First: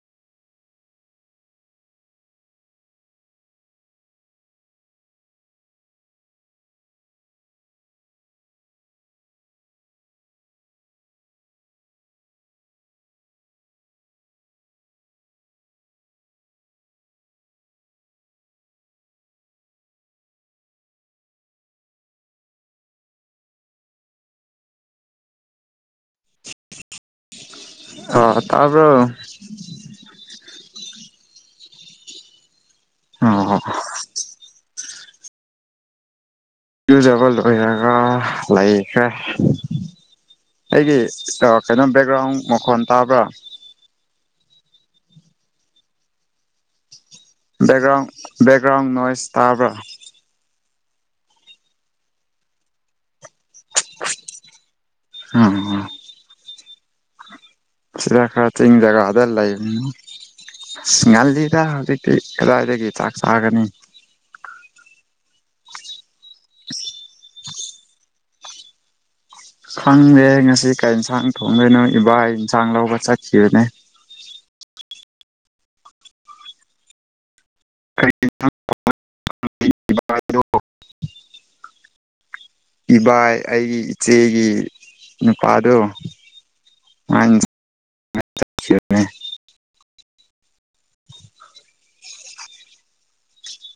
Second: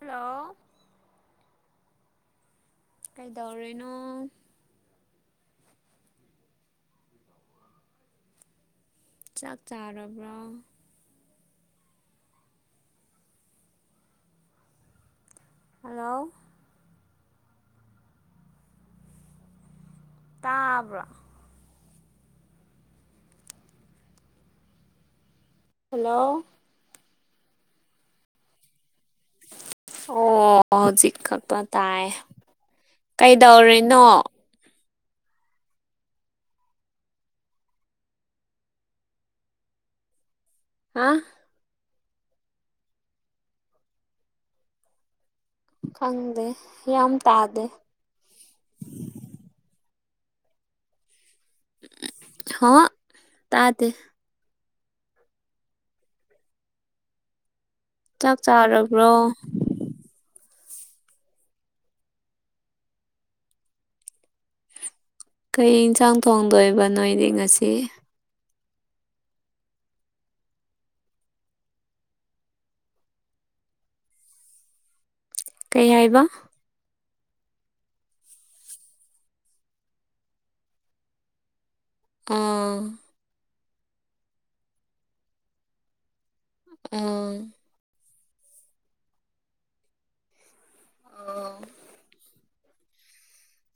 hello ꯀꯥꯏꯗꯧꯔꯤꯅꯣ ꯆꯥꯛ ꯆꯥꯔꯕ꯭ꯔꯥ ꯍꯜꯂꯣ ꯇꯥꯕ꯭ꯔꯣ ꯍꯜꯂꯣ ꯑ ꯇꯥꯔꯕꯣ ꯑꯣ ꯍꯧꯖꯤꯛ ꯀꯛꯇ ꯇꯥꯏ ꯑꯣ ꯀꯩꯗꯧꯔꯤꯅꯣ ꯢꯌꯨꯖꯥꯕ ꯂꯣꯏꯔꯒ ꯂꯩꯈ꯭ꯔꯦ ꯑꯩꯒꯤ ꯍꯥ ꯆꯅꯝ ꯕꯦꯛꯒ꯭ꯔꯥꯎꯟ ꯃꯈꯣꯟ ꯇꯥꯕ꯭ꯔꯥ ꯈꯪꯗꯦ ꯌꯥꯝ ꯇꯥꯗꯦ ꯕꯦꯛꯒ꯭ꯔꯥꯎꯟ ꯕꯦꯛꯒ꯭ꯔꯥꯎꯟ ꯅꯣꯏꯁ ꯇꯥꯕ꯭ꯔꯥ ꯍ ꯇꯥꯗꯦ ꯎꯝ ꯁꯤꯗ ꯆꯥꯛ ꯈꯔ ꯆꯤꯡꯖꯒꯥꯗ ꯆꯥꯔꯕ꯭ꯔꯣ ꯂꯩꯕꯅꯤꯅ ꯑꯁ ꯉꯜꯂꯤꯗ ꯍꯧꯖꯤꯛꯇꯤ ꯀꯗꯥꯏꯗꯒꯤ ꯆꯥꯛ ꯆꯥꯒꯅꯤ ꯀꯩ ꯏꯟꯁꯥꯡ ꯊꯣꯡꯗꯣꯏꯕ ꯅꯣꯏꯗꯤ ꯉꯥꯁꯤ ꯈꯪꯗꯦ ꯉꯁꯤ ꯀꯩ ꯏꯟꯁꯥꯡ ꯊꯣꯡꯗꯣꯏꯅꯣ ꯏꯕꯥꯢ ꯏꯟꯁꯥꯡ ꯂꯧꯕ ꯆꯠꯈꯤꯕꯅꯦ ꯀꯩ ꯍꯥꯏꯕ ꯀꯩ ꯢꯟꯖꯥꯛ [inaudible] ꯑꯣ ꯏꯕꯥꯏ ꯑꯩꯒꯤ ꯏꯆꯦꯒꯤ ꯅꯨꯄꯥꯗꯨ ꯑꯣ ꯁꯤꯔꯝꯃꯦ ꯑꯣ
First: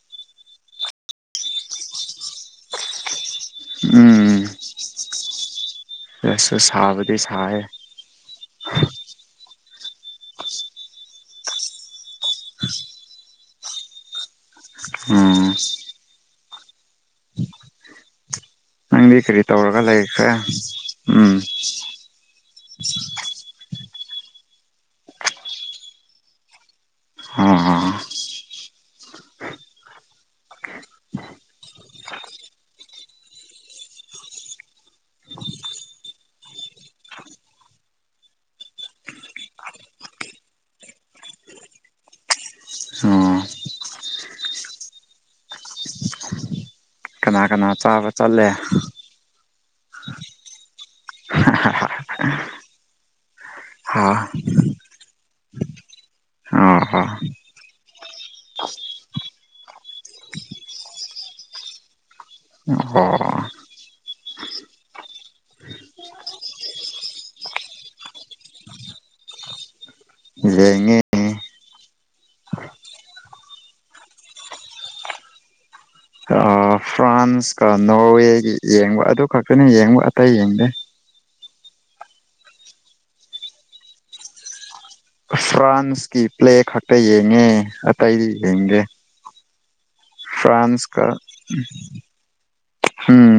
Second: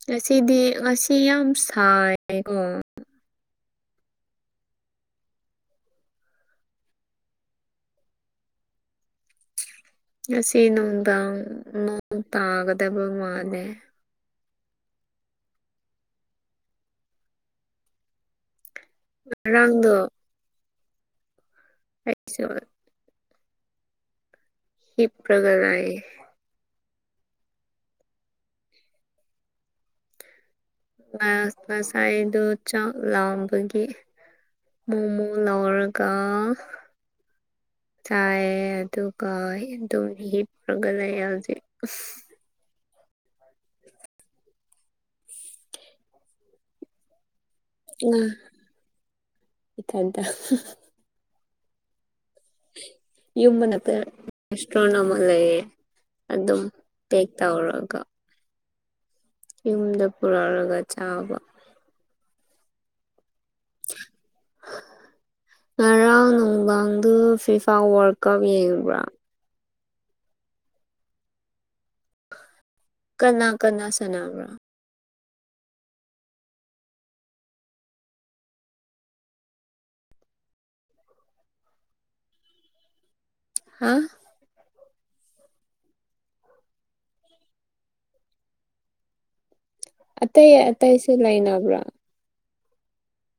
ꯉꯁꯤꯗꯤ ꯉꯁꯤ ꯌꯥꯝ ꯁꯥꯏ ꯑꯦ ꯀꯣ ꯎꯝ ꯑꯁꯁꯨ ꯁꯥꯕꯗꯤ ꯁꯥꯌꯦ ꯉꯁꯤ ꯅꯨꯡꯗꯥꯡ ꯅꯣꯡ ꯇꯥꯒꯗꯕ ꯃꯥꯜꯂꯦ ꯎꯝ ꯅꯪꯗꯤ ꯀꯔꯤ ꯇꯧꯔꯒ ꯉꯔꯥꯡꯗꯣ ꯂꯩꯈ꯭ꯔꯦ ꯎꯝ ꯀꯩꯁꯨ [unintelligible] ꯍꯤꯄꯒ ꯂꯩ ꯑꯣ ꯉꯥ ꯉꯁꯥꯏꯗꯣ ꯆꯥꯛ ꯂꯥꯝꯕꯒꯤ ꯃꯣꯃꯣ ꯂꯧꯔꯒ ꯆꯥꯏꯑꯦ ꯑꯗꯨꯒ ꯑꯗꯨꯝ ꯍꯤꯄꯔꯒ ꯂꯩꯌꯦ ꯍꯧꯖꯤꯛ ꯑꯣ [unintelligible] ꯈꯣꯆꯥꯒ ꯆꯠꯂꯦ ꯏꯊꯟꯇꯥ [unintelligible] ꯌꯨꯝ ꯃꯅꯥꯛꯇꯥ ꯍꯥ ꯔꯦꯁꯇꯨꯔꯦ꯭ꯟꯠ ꯑꯃ ꯂꯩꯑꯦ ꯑꯗꯨꯝ ꯑꯣ ꯍꯣ ꯄꯦꯛ ꯇꯧꯔꯒ ꯌꯨꯝꯗ ꯄꯨꯔꯛꯔꯥꯒ ꯆꯥꯕ ꯑꯣ ꯍꯣ [unintelligible] ꯉꯔꯥꯡ ꯅꯨꯡꯗꯥꯡꯗꯨ ꯐꯤꯐꯥ ꯋꯥꯔꯜ ꯀꯞ ꯌꯦꯡꯕ꯭ꯔꯥ ꯌꯦꯡꯉꯤ ꯀꯅꯥ ꯀꯅꯥ ꯁꯅꯥꯕ꯭ꯔ ꯐꯔꯥ꯭ꯟꯁꯀꯥ ꯅꯣꯔꯋꯦꯒꯤ ꯌꯦꯡꯕ ꯑꯗꯨ ꯈꯛꯇꯅꯤ ꯌꯦꯡꯕ ꯑꯇꯩ ꯌꯦꯡꯗꯦ ꯍꯥ ꯐ꯭ꯔꯥꯟꯁꯀꯤ ꯄ꯭ꯂꯦ ꯈꯛꯇ ꯌꯦꯡꯉꯦ ꯑꯇꯩꯗꯤ ꯌꯦꯡꯗꯦ ꯑꯇꯩ ꯐ꯭ꯔꯥꯟꯁꯀꯥ ꯑꯇꯩꯁꯨ ꯂꯩꯅꯕ꯭ꯔꯥ ꯎꯝ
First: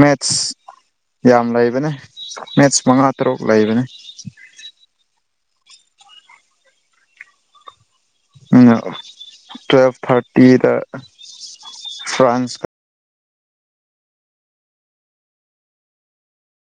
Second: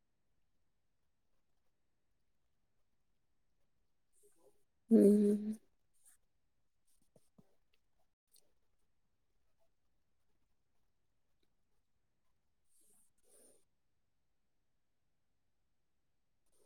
ꯃꯦꯠ꯭ꯁ ꯌꯥꯝ ꯂꯩꯕꯅꯦ ꯃꯦꯠ꯭ꯁ ꯃꯉꯥ ꯇꯥꯔꯨꯛ ꯂꯩꯕꯅꯦ ꯎꯝ ꯇꯨꯋꯦꯜꯞ ꯊꯥꯔꯇꯤꯗ ꯐ꯭ꯔꯥꯟꯁ